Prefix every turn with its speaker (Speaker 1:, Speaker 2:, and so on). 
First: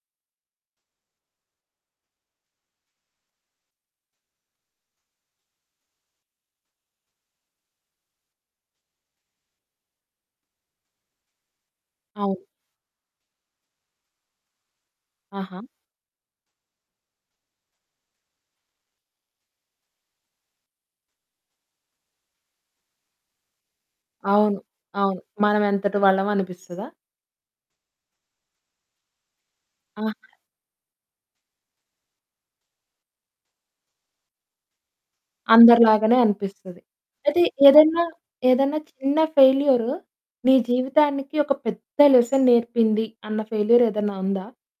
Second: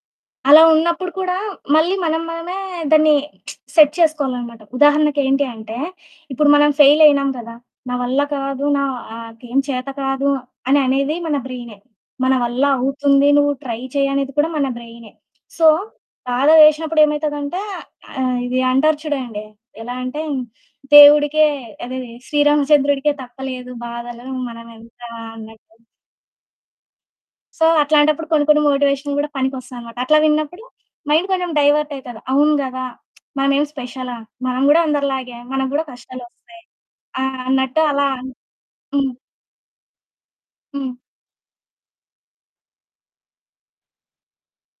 Speaker 1: అలా ఉన్నప్పుడు కూడా మళ్ళీ మనం మనమే దాన్ని సెట్ చేసుకోవాలనమాట. ఉదాహరణకి ఏంటి అంటే ఇప్పుడు మనం ఫెయిల్ అయినాం కదా! నా వల్ల కాదు నాకేం చేత కాదు అని అనేది మన బ్రైనే. మన
Speaker 2: అవు
Speaker 1: వల్ల అవుతుంది నువ్వు ట్రై చెయ్యనేది కూడా మన బ్రైనే.
Speaker 2: ఆహా!
Speaker 1: సో బాధ వేసినప్పుడు ఏమైతదంటే ఆహ్, ఇది అంటారు చూడండి. ఎలా అంటే దేవుడికే అదే 'శ్రీరామచంద్రుడికే' తప్పలేదు బాధలు
Speaker 2: అవును.
Speaker 1: మనమెంత
Speaker 2: అవును.
Speaker 1: అన్నట్టు.
Speaker 2: మనమెంతటి వాళ్ళమనిపిస్తదా?
Speaker 1: సో అట్లాంటప్పుడు కొన్ని కొన్ని మోటివేషన్ కూడా పనికొస్తాయన్నమాట.
Speaker 2: ఆహా!
Speaker 1: అట్లా విన్నప్పుడు మైండ్ కొంచెం డైవర్ట్ అయితది. అవును గదా! మనమేమి స్పెషలా? మనం గూడా అందరిలాగే మనకు గూడా
Speaker 2: అందరిలాగానే
Speaker 1: కష్టాలొస్తాయి
Speaker 2: అనిపిస్తది.
Speaker 1: ఆహ్,
Speaker 2: అయితే
Speaker 1: అన్నట్టు
Speaker 2: ఏదైన్నా
Speaker 1: అలా.
Speaker 2: ఏదన్నా
Speaker 1: హ్మ్.
Speaker 2: చిన్న ఫెయిల్యూరు నీ
Speaker 1: హ్మ్.
Speaker 2: జీవితానికి ఒక పెద్ద లెసన్ నేర్పింది అన్న ఫెయిల్యూర్ ఏదన్నా ఉందా?